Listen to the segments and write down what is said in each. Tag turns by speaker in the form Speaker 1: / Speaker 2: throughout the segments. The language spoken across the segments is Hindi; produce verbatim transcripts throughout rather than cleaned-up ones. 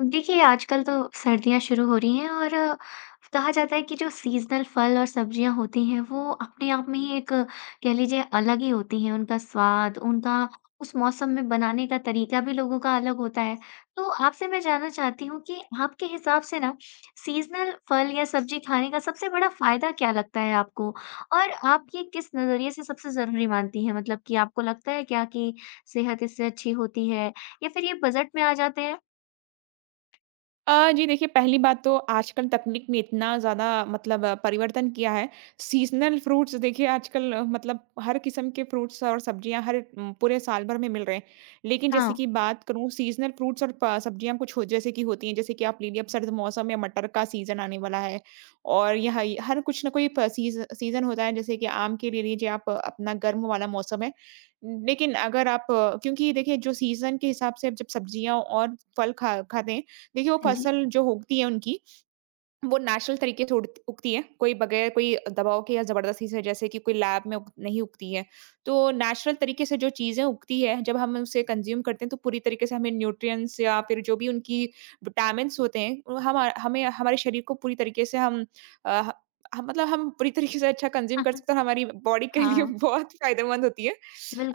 Speaker 1: देखिए, आजकल तो सर्दियाँ शुरू हो रही हैं और अ, कहा जाता है कि जो सीज़नल फल और सब्जियाँ होती हैं, वो अपने आप में ही एक अ, कह लीजिए अलग ही होती हैं। उनका स्वाद, उनका उस मौसम में बनाने का तरीका भी लोगों का अलग होता है। तो आपसे मैं जानना चाहती हूँ कि आपके हिसाब से ना सीज़नल फल या सब्ज़ी खाने का सबसे बड़ा फ़ायदा क्या लगता है आपको? और आप ये किस नज़रिए से सबसे ज़रूरी मानती हैं? मतलब कि आपको लगता है क्या कि सेहत इससे अच्छी होती है या फिर ये बजट में आ जाते हैं?
Speaker 2: अ, जी देखिए, पहली बात तो आजकल तकनीक ने इतना ज़्यादा मतलब आ, परिवर्तन किया है। सीज़नल फ्रूट्स देखिए आजकल आ, मतलब हर किस्म के फ्रूट्स और सब्जियाँ हर उम, पूरे साल भर में मिल रहे हैं। लेकिन जैसे
Speaker 1: हाँ।
Speaker 2: कि बात करूँ सीज़नल फ्रूट्स और प सब्जियाँ कुछ हो जैसे कि होती हैं, जैसे कि आप ले लिए अब सर्द मौसम में मटर का सीज़न आने वाला है। और यह ही हर कुछ ना कोई प सीज़ सीज़न होता है, जैसे कि आम के ले लीजिए आप अपना गर्म वाला मौसम है। लेकिन अगर आप क्योंकि देखिए जो सीज़न के हिसाब से जब सब्जियाँ और फल खा खाते हैं देखिए वो
Speaker 1: हाँ जी।
Speaker 2: फसल जो उगती है उनकी, वो नेचुरल तरीके से उड़ उगती है, कोई बगैर कोई दबाव के या ज़बरदस्ती से जैसे कि कोई लैब में उग नहीं उगती है। तो नेचुरल तरीके से जो चीज़ें उगती है, जब हम उसे कंज़्यूम करते हैं तो पूरी तरीके से हमें न्यूट्रिएंट्स या फिर जो भी उनकी विटामिन्स होते हैं, वो हम हमें हमारे शरीर को पूरी तरीके से हम अ, ह हम मतलब हम पूरी तरीके से अच्छा कंज़्यूम कर सकते हैं और हमारी बॉडी के लिए
Speaker 1: हाँ,
Speaker 2: बहुत फ़ायदेमंद होती है।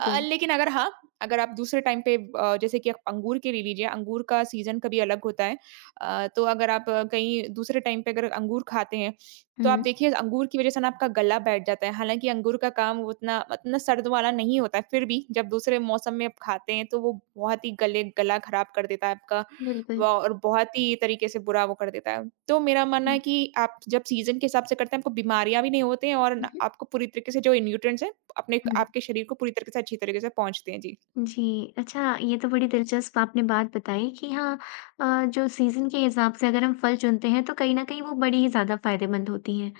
Speaker 2: अ, लेकिन अगर, हाँ, अगर आप दूसरे टाइम पे, अ, जैसे कि आप अंगूर के ले लीजिए, अंगूर का सीज़न कभी अलग होता है। अ, तो अगर आप कहीं दूसरे टाइम पे अगर अंगूर खाते हैं, तो आप
Speaker 1: हुँ,
Speaker 2: देखिए अंगूर की वज़ह से ना आपका गला बैठ जाता है। हालाँकि अंगूर का काम उतना उतना सर्द वाला नहीं होता है, फिर भी जब दूसरे मौसम में आप खाते हैं, तो वो बहुत ही गले गला खराब कर देता है आपका व
Speaker 1: बिल्कुल।
Speaker 2: और बहुत ही तरीके से बुरा वो कर देता है। तो मेरा मानना है
Speaker 1: हुँ,
Speaker 2: कि आप जब सीज़न के हिसाब से करते हैं, आपको बीमारियाँ भी नहीं होती हैं और
Speaker 1: हुँ,
Speaker 2: न
Speaker 1: हुँ,
Speaker 2: आपको पूरी तरीके से जो न्यूट्रिएंट्स हैं, अपने
Speaker 1: हुँ।
Speaker 2: आपके शरीर को पूरी तरीके से अच्छी तरीके से पहुँचते हैं। जी।
Speaker 1: जी, अच्छा ये तो बड़ी दिलचस्प आपने बात बताई कि हाँ, अ, जो सीज़न के हिसाब से अगर हम फल चुनते हैं तो कहीं न कहीं वो बड़ी ही ज़्यादा फ़ायदेमंद होती हैं।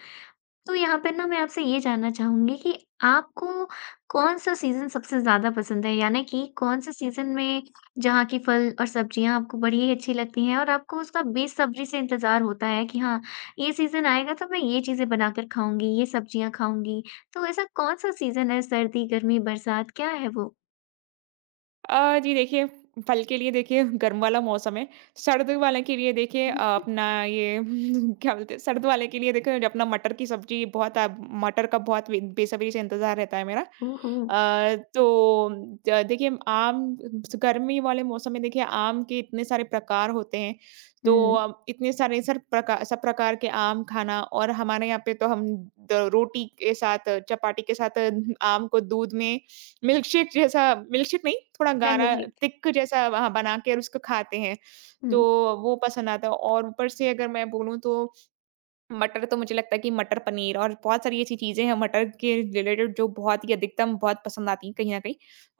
Speaker 1: तो यहाँ पर ना मैं आपसे ये जानना चाहूँगी कि आपको कौन-सा सीज़न सबसे ज़्यादा पसंद है? यानी कि कौन-से सीज़न में जहाँ की फल और सब्जियाँ आपको बड़ी ही अच्छी लगती हैं और आपको उसका बेसब्री से इंतज़ार होता है कि हाँ, ये सीज़न आएगा तो मैं ये चीज़ें बनाकर खाऊँगी, ये सब्जियाँ खाऊँगी। तो ऐसा कौन-सा सीज़न है सर्दी, गर्मी, बरसात क्या है वो?
Speaker 2: अ, जी देखिए, फल के लिए देखिए गर्म वाला मौसम है। सर्द वाले के लिए देखिए अ, अपना ये क्या बोलते हैं सर्द वाले के लिए देखिए अपना मटर की सब्ज़ी बहुत अ, मटर का बहुत बे बेसब्री से इंतज़ार रहता है मेरा।
Speaker 1: ओह हो!
Speaker 2: अ, तो द देखिए आम गर्मी वाले मौसम में देखिए आम के इतने सारे प्रकार होते हैं। तो
Speaker 1: हुँ,
Speaker 2: अब इतने सारे सर प्रकार सब प्रकार के आम खाना और हमारे यहाँ पे तो हम द रोटी के साथ चपाती के साथ आम को दूध में मिल्कशेक जैसा, मिल्कशेक नहीं, थोड़ा
Speaker 1: मैंगो
Speaker 2: गाढ़ा
Speaker 1: शेक।
Speaker 2: थिक जैसा, हाँ, बना के और उसको खाते हैं, तो
Speaker 1: हुँ।
Speaker 2: वो पसंद आता है। और ऊपर से अगर मैं बोलूँ तो मटर, तो मुझे लगता है कि मटर पनीर और बहुत सारी ऐसी चीज़ें हैं मटर के रिलेटेड जो बहुत ही अधिकतम बहुत पसंद आती हैं कहीं न कहीं,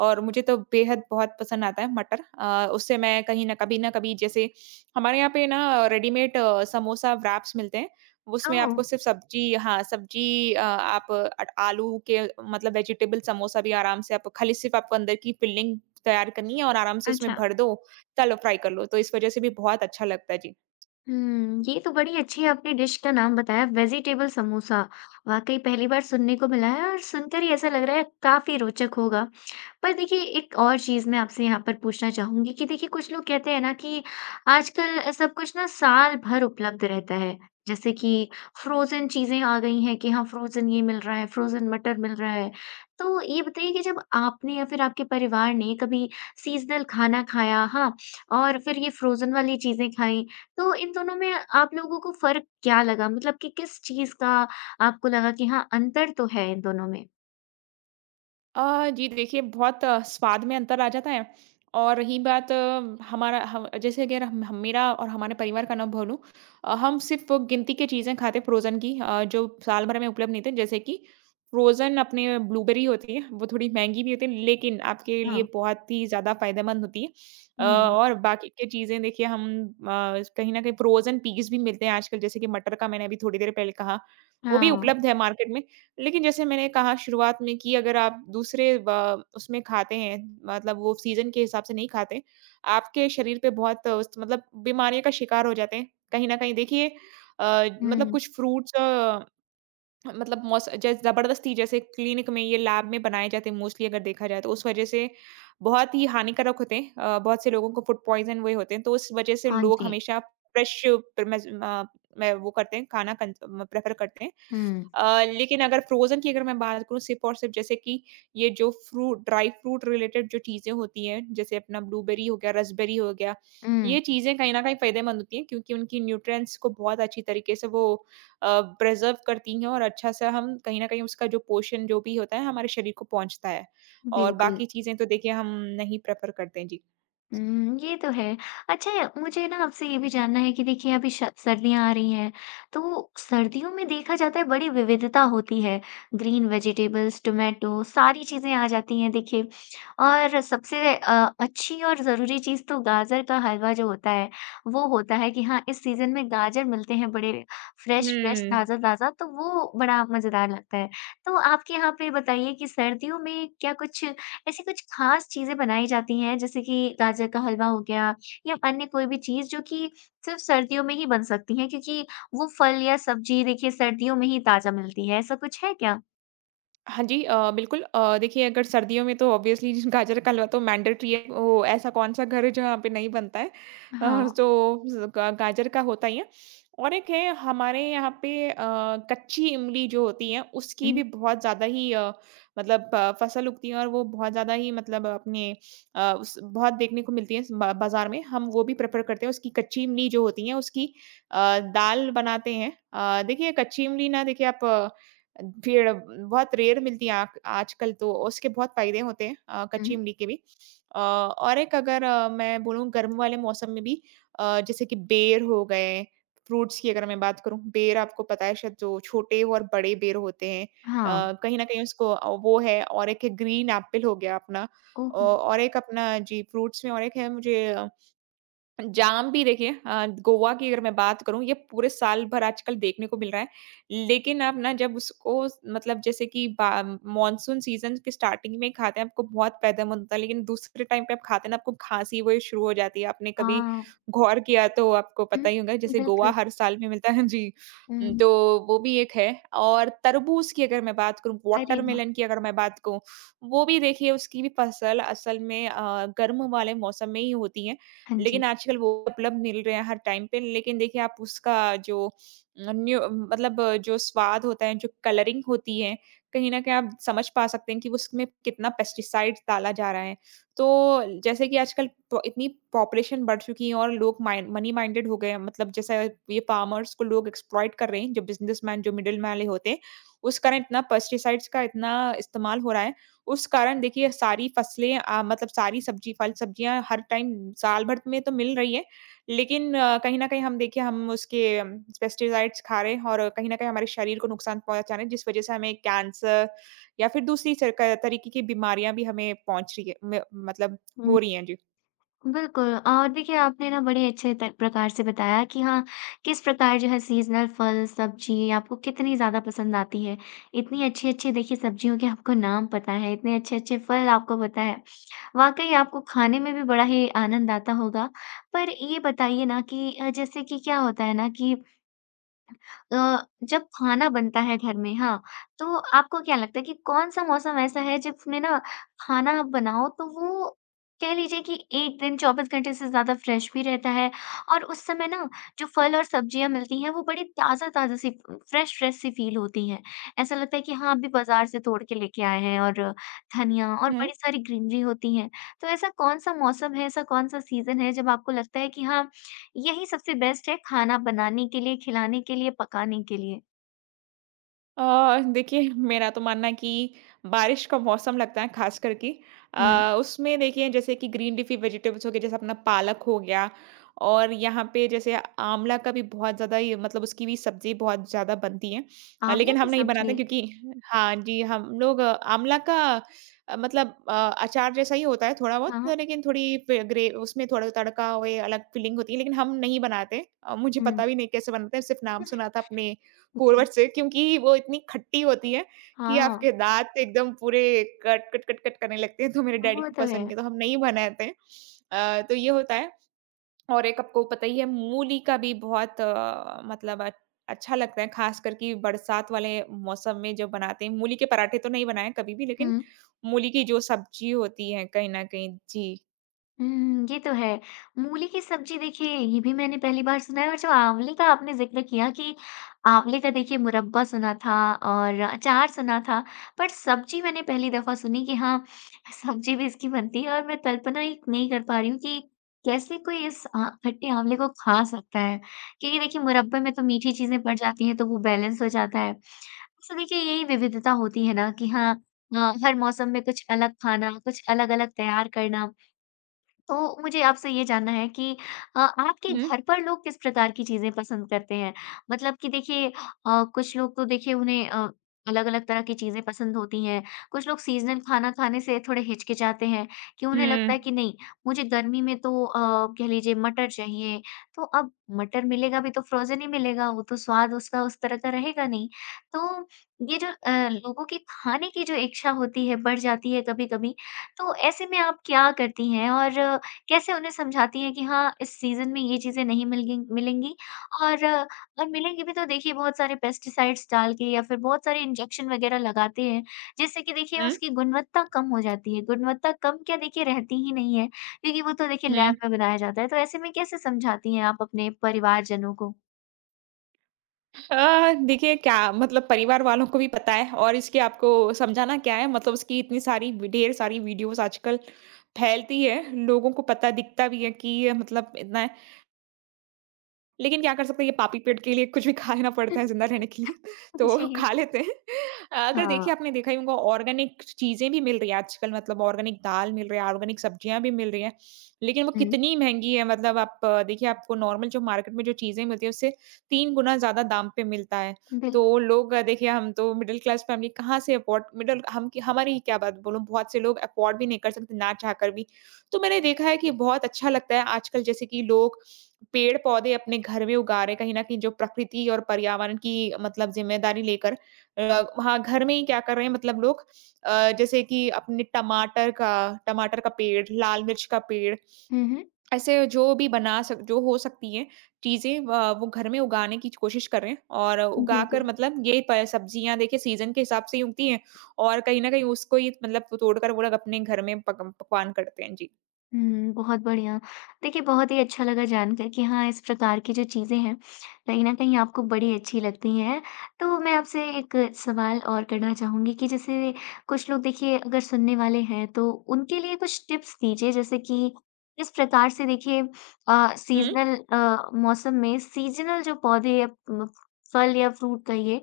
Speaker 2: और मुझे तो बेहद बहुत पसंद आता है मटर। अ, उससे मैं कहीं न कभी न कभी जैसे हमारे यहाँ पे ना रेडीमेड अ, समोसा व्रैप्स मिलते हैं। उसमें
Speaker 1: ओह!
Speaker 2: आपको सिर्फ़ सब्ज़ी, हाँ, सब्ज़ी अ, आप अट आलू के मतलब वेजिटेबल समोसा भी आराम से, आप खाली सिर्फ़ आपको अंदर की फिलिंग तैयार करनी है और आराम से उसमें
Speaker 1: अच्छा।
Speaker 2: भर दो, तलो फ्राई कर लो। तो इस वज़ह से भी बहुत अच्छा लगता है। जी।
Speaker 1: हुँ, ये तो बड़ी अच्छी आपने डिश का नाम बताया वेजिटेबल समोसा। वाक़ई पहली बार सुनने को मिला है और सुनकर ही ऐसा लग रहा है काफ़ी रोचक होगा। पर देखिए एक और चीज़ मैं आपसे यहाँ पर पूछना चाहूँगी कि देखिए कुछ लोग कहते हैं ना कि आजकल सब कुछ ना साल भर उपलब्ध रहता है। जैसे कि फ्रोज़न चीज़ें आ गई हैं कि हाँ फ्रोज़न ये मिल रहा है, फ्रोज़न मटर मिल रहा है। तो ये बताइए कि जब आपने या फिर आपके परिवार ने कभी सीज़नल खाना खाया हाँ, और फिर ये फ्रोज़न वाली चीज़ें खाईं, तो इन दोनों में आप लोगों को फ़र्क क्या लगा? मतलब कि किस चीज़ का आपको लगा कि हाँ, अंतर तो है इन दोनों में?
Speaker 2: अ, जी देखिए बहुत आ, स्वाद में अंतर आ जाता है। और रही बात अ, हमारा हम जैसे अगर हम हम- मेरा और हमारे परिवार का ना बोलूं, अ, हम सिर्फ वो गिनती की चीज़ें खाते फ्रोज़न की, अ, जो साल भर में उपलब्ध नहीं थे, जैसे कि फ्रोज़न अपने ब्लूबेरी होती है, वो थोड़ी महंगी भी होती है लेकिन आपके लिए
Speaker 1: हाँ।
Speaker 2: बहुत ही ज़्यादा फायदेमंद होती है। अ,
Speaker 1: हुँ।
Speaker 2: और बाकी की चीज़ें देखिए, हम अ, कहीं ना कहीं फ्रोज़न पीस भी मिलते हैं आजकल, जैसे कि मटर का मैंने अभी थोड़ी देर पहले कहा, वो भी
Speaker 1: हाँ।
Speaker 2: उपलब्ध है मार्केट में। लेकिन जैसे मैंने कहा शुरुआत में कि अगर आप दूसरे ब उसमें खाते हैं, मतलब वो सीज़न के हिसाब से नहीं खाते, आपके शरीर पे बहुत अ, उस मतलब बीमारियों का शिकार हो जाते हैं। कहीं न कहीं देखिए अ, मतलब
Speaker 1: हुँ।
Speaker 2: कुछ फ्रूट्स, अ, मतलब मौस जैस ज़बरदस्ती जैसे क्लिनिक में, ये लैब में बनाए जाते हैं मोस्टली, अगर देखा जाए तो उस वज़ह से बहुत ही हानिकारक होते हैं। अ, बहुत से लोगों को फूड पॉइज़न हुए होते हैं, तो उस वज़ह से
Speaker 1: हाँ
Speaker 2: लोग
Speaker 1: जी।
Speaker 2: हमेशा फ्रेश प्र मज़ अ, मैं वो करते हैं, खाना कन प्रेफ़र करते हैं।
Speaker 1: हुँ,
Speaker 2: अ, लेकिन अगर फ्रोज़न की अगर मैं बात करूँ सिर्फ़ और सिर्फ़, जैसे कि ये जो फ्रूट ड्राई फ्रूट रिलेटेड जो चीज़ें होती हैं, जैसे अपना ब्लूबेरी हो गया, रास्पबेरी हो गया,
Speaker 1: हुँ,
Speaker 2: ये चीज़ें कहीं न कहीं फ़ायदेमंद होती हैं क्योंकि उनकी न्यूट्रिएंट्स को बहुत अच्छी तरीके से वो अ, प्रिज़र्व करती हैं और अच्छा-सा हम कहीं न कहीं उसका जो पोषण जो भी होता है, हमारे शरीर को पहुँचता है। और
Speaker 1: बिल्कुल।
Speaker 2: बाकी चीज़ें तो देखिए हम नहीं प्रेफ़र करते हैं। जी।
Speaker 1: हुँ, ये तो है। अच्छा, मुझे ना आपसे ये भी जानना है कि देखिए अभी श सर्दियाँ आ रही हैं, तो सर्दियों में देखा जाता है बड़ी विविधता होती है। ग्रीन वेजिटेबल्स, टोमेटो सारी चीज़ें आ जाती हैं देखिए और सबसे अ, अच्छी और ज़रूरी चीज़ तो गाजर का हलवा जो होता है, वो होता है कि हाँ, इस सीज़न में गाजर मिलते हैं बड़े फ्रेश-फ्रेश,
Speaker 2: हुँ।
Speaker 1: ताज़ा-ताज़ा तो वो बड़ा मज़ेदार लगता है। तो आपके यहाँ पे बताइए कि सर्दियों में क्या कुछ ऐसी कुछ ख़ास चीज़ें बनाई जाती हैं जैसे कि गाजर का हलवा हो गया या अन्य कोई भी चीज़ जो कि सिर्फ़ सर्दियों में ही बन सकती है क्योंकि वो फल या सब्ज़ी देखिए सर्दियों में ही ताज़ा मिलती है, ऐसा कुछ है क्या?
Speaker 2: हाँ जी, अ, बिल्कुल। अ, देखिए अगर सर्दियों में तो ऑब्वियसली गाजर का हलवा तो मैंडेटरी है, वो ऐसा कौन सा घर है जहाँ पे नहीं बनता है? अ,
Speaker 1: हाँ।
Speaker 2: तो ज- गा- गाजर का होता ही है। और एक है हमारे यहाँ पे, अ, कच्ची इमली जो होती है उसकी
Speaker 1: हुँ,
Speaker 2: भी बहुत ज़्यादा ही, अ, मतलब अ, फसल उगती है और वो बहुत ज़्यादा ही, मतलब अपने अ, उस बहुत देखने को मिलती है इस बा- बाजार में, हम वो भी प्रेफर करते हैं, उसकी कच्ची इमली जो होती है उसकी अ, दाल बनाते हैं। अ, देखिए कच्ची इमली ना, देखिए आप फिर बहुत रेयर मिलती है आक आजकल, तो उसके बहुत फ़ायदे होते हैं अ,
Speaker 1: हुँ।
Speaker 2: कच्ची इमली के भी। अ, और एक अगर अ, मैं बोलूँ गर्म वाले मौसम में भी, अ, जैसे कि बेर हो गए, फ्रूट्स की अगर मैं बात करूँ, बेर आपको पता है शायद, जो छोटे और बड़े बेर होते हैं।
Speaker 1: हाँ।
Speaker 2: अ, कहीं न कहीं उसको, अ, वो है। और एक है ग्रीन एप्पल हो गया अपना,
Speaker 1: ओह!
Speaker 2: औ और एक अपना जी फ्रूट्स में, और एक है मुझे जाम भी, देखिए अ, गोवा की अगर मैं बात करूँ, ये पूरे साल भर आजकल देखने को मिल रहा है। लेकिन आप ना जब उसको मतलब जैसे कि बा मॉनसून सीज़न के स्टार्टिंग में खाते हैं आपको बहुत फ़ायदेमंद होता है, लेकिन दूसरे टाइम पे आप खाते हैं ना, आपको खाँसी वो शुरू हो जाती है। आपने कभी
Speaker 1: हाँ।
Speaker 2: गौर किया तो आपको
Speaker 1: हुँ,
Speaker 2: पता ही होगा, जैसे गोवा
Speaker 1: बिल्कुल।
Speaker 2: हर साल में मिलता है। जी। उम,
Speaker 1: हुँ।
Speaker 2: तो वो भी एक है। और तरबूज़ की अगर मैं बात करूँ,
Speaker 1: अरे वाह!
Speaker 2: वाटरमेलन की अगर मैं बात कहूँ, वो भी देखिए उसकी भी फसल असल में अ, गर्म वाले मौसम में ही होती है।
Speaker 1: हाँ
Speaker 2: लेकिन
Speaker 1: जी।
Speaker 2: आजकल वो उपलब्ध मिल रहे हैं हर टाइम पे। लेकिन देखिए आप उसका जो अ, न्यू मतलब जो स्वाद होता है, जो कलरिंग होती है, कहीं न कहीं आप समझ पा सकते हैं कि उसमें कितना पेस्टिसाइड डाला जा रहा है। तो जैसे कि आजकल प इतनी पॉपुलेशन बढ़ चुकी है और लोग माइंड मनी माइंडेड हो गए हैं। मतलब जैसे ये फार्मर्स को लोग एक्सप्लॉइट कर रहे हैं, जो बिज़नेसमैन, जो मिडलमैन होते हैं, उस कारण इतना पेस्टिसाइड्स का इतना इस्तेमाल हो रहा है। उस कारण देखिए सारी फसलें, अ, मतलब सारी सब्जी फल सब्जियाँ हर टाइम साल भर में तो मिल रही है। लेकिन अ, कहीं न कहीं हम देखिए हम उसके पेस्टिसाइड्स खा रहे हैं और कहीं न कहीं हमारे शरीर को नुकसान पहुँचा रहे हैं, जिस वज़ह से हमें कैंसर या फिर दूसरी सरका तरीके की बीमारियाँ भी हमें पहुँच रही है, म मतलब हो
Speaker 1: हुँ।
Speaker 2: रही हैं। जी।
Speaker 1: बिल्कुल अ, देखिए आपने ना बड़े अच्छे त प्रकार से बताया कि हाँ, किस प्रकार जो है सीज़नल फल, सब्ज़ी आपको कितनी ज़्यादा पसंद आती है। इतनी अच्छी-अच्छी देखिए सब्ज़ियों के आपको नाम पता है, इतने अच्छे-अच्छे फल आपको पता है। वाक़ई आपको खाने में भी बड़ा ही आनंद आता होगा। पर ये बताइए ना कि अ, जैसे कि क्या होता है ना कि अ, जब खाना बनता है घर में हाँ, तो आपको क्या लगता है कि कौन-सा मौसम ऐसा है जिसमें ना खाना आप बनाओ तो वो कह लीजिए कि एक दिन चौबीस घंटे से ज़्यादा फ्रेश भी रहता है और उस समय ना जो फल और सब्जियाँ मिलती हैं वो बड़ी ताज़ा-ताज़ा सी फ्रेश-फ्रेश सी फ़ील होती हैं। ऐसा लगता है कि हाँ, अभी बाज़ार से तोड़ के लेके आए हैं और धनिया और बड़ी सारी ग्रीनरी होती है। तो ऐसा कौन-सा मौसम है, ऐसा कौन-सा सीज़न है जब आपको लगता है कि हाँ, यही सबसे बेस्ट है खाना बनाने के लिए, खिलाने के लिए, पकाने के लिए।
Speaker 2: अ, देखिए मेरा तो मानना है कि बारिश का मौसम लगता है खास करके।
Speaker 1: हुँ।
Speaker 2: अ, उसमें देखिए जैसे कि ग्रीन लीफी वेजिटेबल्स हो गए, जैसे अपना पालक हो गया। और यहाँ पे जैसे आंवला का भी बहुत ज़्यादा ये मतलब उसकी भी सब्जी बहुत ज़्यादा बनती है, अ,
Speaker 1: आंवले
Speaker 2: लेकिन हम
Speaker 1: की
Speaker 2: नहीं बनाते
Speaker 1: सब्ज़ी?
Speaker 2: क्योंकि, हाँ जी, हम लोग अ, आंवला का अ, मतलब अ, अचार जैसा ही होता है थोड़ा बहुत
Speaker 1: हाँ,
Speaker 2: तो,
Speaker 1: हाँ।
Speaker 2: लेकिन थोड़ी पे- ग्रे उसमें थोड़ा तड़का हुए अलग फीलिंग होती है, लेकिन हम नहीं बनाते। अ, मुझे
Speaker 1: हुँ।
Speaker 2: पता भी नहीं कैसे बनाते हैं, सिर्फ नाम सुना था अपने
Speaker 1: जी।
Speaker 2: पूर्वज से क्योंकि वो इतनी खट्टी होती है कि
Speaker 1: हाँ,
Speaker 2: आपके दाँत एकदम पूरे कट, कट, कट, कट करने लगते हैं, तो मेरे डैडी
Speaker 1: वो
Speaker 2: को
Speaker 1: तो
Speaker 2: पसंद
Speaker 1: है।
Speaker 2: नहीं है, तो हम नहीं बनाते हैं। अ, तो ये होता है। और एक आपको पता ही है मूली का भी बहुत अ, मतलब अ, अच्छा लगता है, ख़ासकर कि बरसात वाले मौसम में जब बनाते हैं। मूली के पराठे तो नहीं बनाए कभी भी, लेकिन
Speaker 1: हुँ।
Speaker 2: मूली की जो सब्ज़ी होती है कहीं न कहीं, जी।
Speaker 1: हुँ, ये तो है। मूली की सब्ज़ी देखिए ये भी मैंने पहली बार सुना है और जो आँवले का आपने ज़िक्र किया कि आँवले का देखिए मुरब्बा सुना था और अचार सुना था, पर सब्ज़ी मैंने पहली दफ़ा सुनी कि हाँ, सब्ज़ी भी इसकी बनती है और मैं कल्पना ही नहीं कर पा रही हूँ कि कैसे कोई इस अ, खट्टे आँवले को खा सकता है? क्योंकि देखिए मुरब्बे में तो मीठी चीज़ें पड़ जाती हैं तो वो बैलेंस हो जाता है। तो देखिए यही विविधता होती है ना कि हाँ, अ, हर मौसम में कुछ अलग खाना, कुछ अलग-अलग तैयार करना। तो मुझे आपसे ये जानना है कि अ, आपके
Speaker 2: हुँ,
Speaker 1: घर पर लोग किस प्रकार की चीज़ें पसंद करते हैं? मतलब कि देखिए अ, कुछ लोग तो देखिए उन्हें अ, अलग-अलग तरह की चीज़ें पसंद होती हैं। कुछ लोग सीज़नल खाना खाने से थोड़े हिचकिचाते हैं कि उन्हें लगता
Speaker 2: हुँ,
Speaker 1: है कि नहीं, मुझे गर्मी में तो अ, कह लीजिए मटर चाहिए। तो अब मटर मिलेगा भी तो फ्रोज़न ही मिलेगा, वो तो स्वाद उसका उस तरह का रहेगा नहीं। तो ये जो अ, लोगों की खाने की जो इच्छा होती है, बढ़ जाती है कभी-कभी। तो ऐसे में आप क्या करती हैं? और कैसे उन्हें समझाती हैं कि हाँ, इस सीज़न में ये चीज़ें नहीं मिलगी मिलेंगी और और मिलेंगी भी तो देखिए बहुत सारे पेस्टिसाइड्स डाल के या फिर बहुत सारे इंजेक्शन वग़ैरह लगाते हैं, जिससे कि देखिए
Speaker 2: हुँ,
Speaker 1: उसकी गुणवत्ता कम हो जाती है। गुणवत्ता कम क्या देखिए रहती ही नहीं है, क्योंकि वो तो देखिए
Speaker 2: हुँ।
Speaker 1: लैब में बनाया जाता है। तो ऐसे में कैसे समझाती हैं आप अपने परिवारजनों को?
Speaker 2: अ, देखिए क्या मतलब, परिवार वालों को भी पता है और इसके आपको समझाना क्या है, मतलब उसकी इतनी सारी वी- ढेर सारी वीडियोस आजकल फैलती है, लोगों को पता दिखता भी है कि ये मतलब इतना। लेकिन क्या कर सकते हैं, ये पापी पेट के लिए कुछ भी खाना पड़ता है ज़िंदा रहने के लिए, तो
Speaker 1: जी।
Speaker 2: खा लेते हैं। अगर
Speaker 1: हाँ।
Speaker 2: देखिए आपने देखा ही होगा, ऑर्गेनिक चीज़ें भी मिल रही हैं आजकल, मतलब ऑर्गेनिक दाल मिल रही है, ऑर्गेनिक सब्जियाँ भी मिल रही हैं, लेकिन वो
Speaker 1: हुँ।
Speaker 2: कितनी महँगी है। मतलब आप अ, देखिए आपको नॉर्मल जो मार्केट में जो चीज़ें मिलती हैं, उससे तीन गुना ज़्यादा दाम पे मिलता है।
Speaker 1: बिल्क
Speaker 2: तो लोग, अ, देखिए हम तो मिडल क्लास फैमिली, कहाँ से अफोर्ड, मिडल हम की हमारी ही क्या बात बोलूँ, बहुत से लोग अफोर्ड भी नहीं कर सकते ना, चाह कर भी। तो मैंने देखा है कि बहुत अच्छा लगता है आजकल जैसे कि लोग पेड़-पौधे अपने घर में उगा रहे हैं, कहीं न कहीं जो प्रकृति और पर्यावरण की मतलब ज़िम्मेदारी लेकर, अ, वहाँ घर में ही क्या कर रहे हैं मतलब लोग, अ, जैसे कि अपने टमाटर का टमाटर का पेड़, लाल मिर्च का पेड़,
Speaker 1: हुँ, हुँ।
Speaker 2: ऐसे जो भी बना सक जो हो सकती हैं चीज़ें, व वो घर में उगाने की कोशिश कर रहे हैं और उगाकर,
Speaker 1: बिल्कुल।
Speaker 2: मतलब ये प सब्जियाँ देखिए सीज़न के हिसाब से ही उगती हैं और कहीं न कहीं उसको ही मतलब तोड़कर वो लोग अपने घर में पक पकवान करते हैं। जी।
Speaker 1: हुँ, बहुत बढ़िया। देखिए, बहुत ही अच्छा लगा जानकर कि हाँ, इस प्रकार की जो चीज़ें हैं, कहीं न कहीं आपको बड़ी अच्छी लगती हैं। तो मैं आपसे एक सवाल और करना चाहूँगी कि जैसे कुछ लोग देखिए अगर सुनने वाले हैं, तो उनके लिए कुछ टिप्स दीजिए, जैसे कि किस प्रकार से देखिए अ,
Speaker 2: हुँ।
Speaker 1: सीज़नल अ, मौसम में सीज़नल जो पौधे या म फल या फ्रूट कहिए,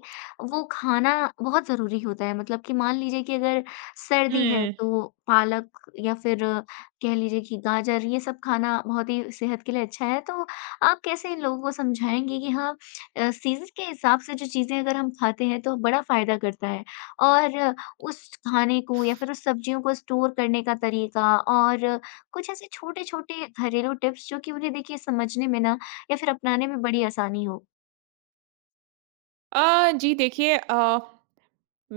Speaker 1: वो खाना बहुत ज़रूरी होता है। मतलब कि मान लीजिए कि अगर सर्दी है,
Speaker 2: हुँ।
Speaker 1: तो पालक या फिर कह लीजिए कि गाजर ये सब खाना बहुत ही सेहत के लिए अच्छा है, तो आप कैसे इन लोगों को समझाएँगे कि हाँ, अ, सीज़न के हिसाब से जो चीज़ें अगर हम खाते हैं तो बड़ा फ़ायदा करता है और उस खाने को या फिर उस सब्जियों को स्टोर करने का तरीका और कुछ ऐसे छोटे-छोटे घरेलू टिप्स जो कि उन्हें देखिए समझने में ना या फिर अपनाने में बड़ी आसानी हो।
Speaker 2: अ, जी देखिए। अ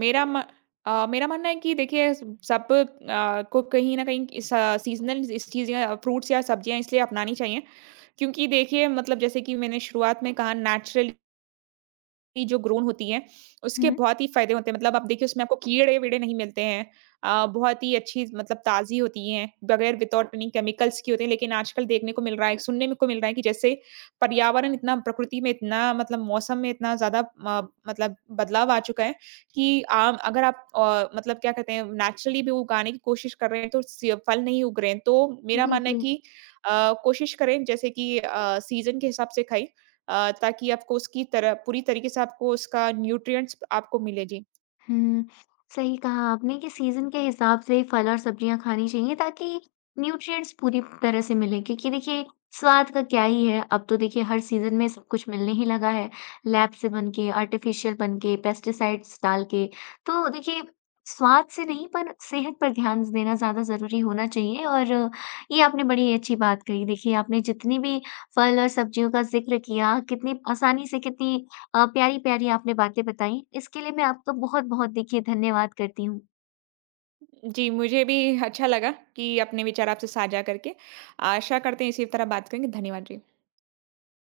Speaker 2: मेरा म अ, मेरा मानना है कि देखिए स सब अ, को कहीं न कहीं इस अ, सीज़नल इस चीज़ या फ्रूट्स या सब्जियाँ इसलिए अपनानी चाहिए, क्योंकि देखिए मतलब जैसे कि मैंने शुरुआत में कहा नेचुरल की जो ग्रोन होती है, उसके
Speaker 1: हुँ।
Speaker 2: बहुत ही फ़ायदे होते हैं। मतलब आप देखिए उसमें आपको कीड़े-वीड़े नहीं मिलते हैं। अ, बहुत ही अच्छी मतलब ताज़ी होती हैं, बगैर विदाउट एनी केमिकल्स की होती हैं। लेकिन आजकल देखने को मिल रहा है, सुनने में को मिल रहा है कि जैसे पर्यावरण इतना, प्रकृति में इतना, मतलब मौसम में इतना ज़्यादा म मतलब बदलाव आ चुका है कि आम अगर आप अ, मतलब क्या कहते हैं नेचुरली भी उगाने की कोशिश कर रहे हैं तो स फल नहीं उग रहे हैं। तो मेरा मानना है
Speaker 1: बिल्कुल।
Speaker 2: कि अ, कोशिश करें जैसे कि अ, सीज़न के हिसाब से खाएँ, अ, ताकि आपको उसकी तरह पूरी तरीके से आपको उसका न्यूट्रिएंट्स आपको मिले। जी।
Speaker 1: हुँ, सही कहा आपने कि सीज़न के हिसाब से फल और सब्जियाँ खानी चाहिए ताकि न्यूट्रिएंट्स पूरी तरह से मिलें क्योंकि देखिए स्वाद का क्या ही है, अब तो देखिए हर सीज़न में सब कुछ मिलने ही लगा है, लैब से बन के, आर्टिफ़िशियल बन के, पेस्टिसाइड्स डाल के। तो देखिए स्वाद से नहीं पर सेहत पर ध्यान देना ज़्यादा ज़रूरी होना चाहिए और ये आपने बड़ी अच्छी बात कही। देखिए आपने जितनी भी फल और सब्जियों का ज़िक्र किया, कितनी आसानी से कितनी अ, प्यारी-प्यारी आपने बातें बताई, इसके लिए मैं आपका बहुत-बहुत देखिए धन्यवाद करती हूँ।
Speaker 2: जी, मुझे भी अच्छा लगा कि अपने विचार आपसे साझा करके। आशा करते हैं इसी तरह बात करेंगे। धन्यवाद जी।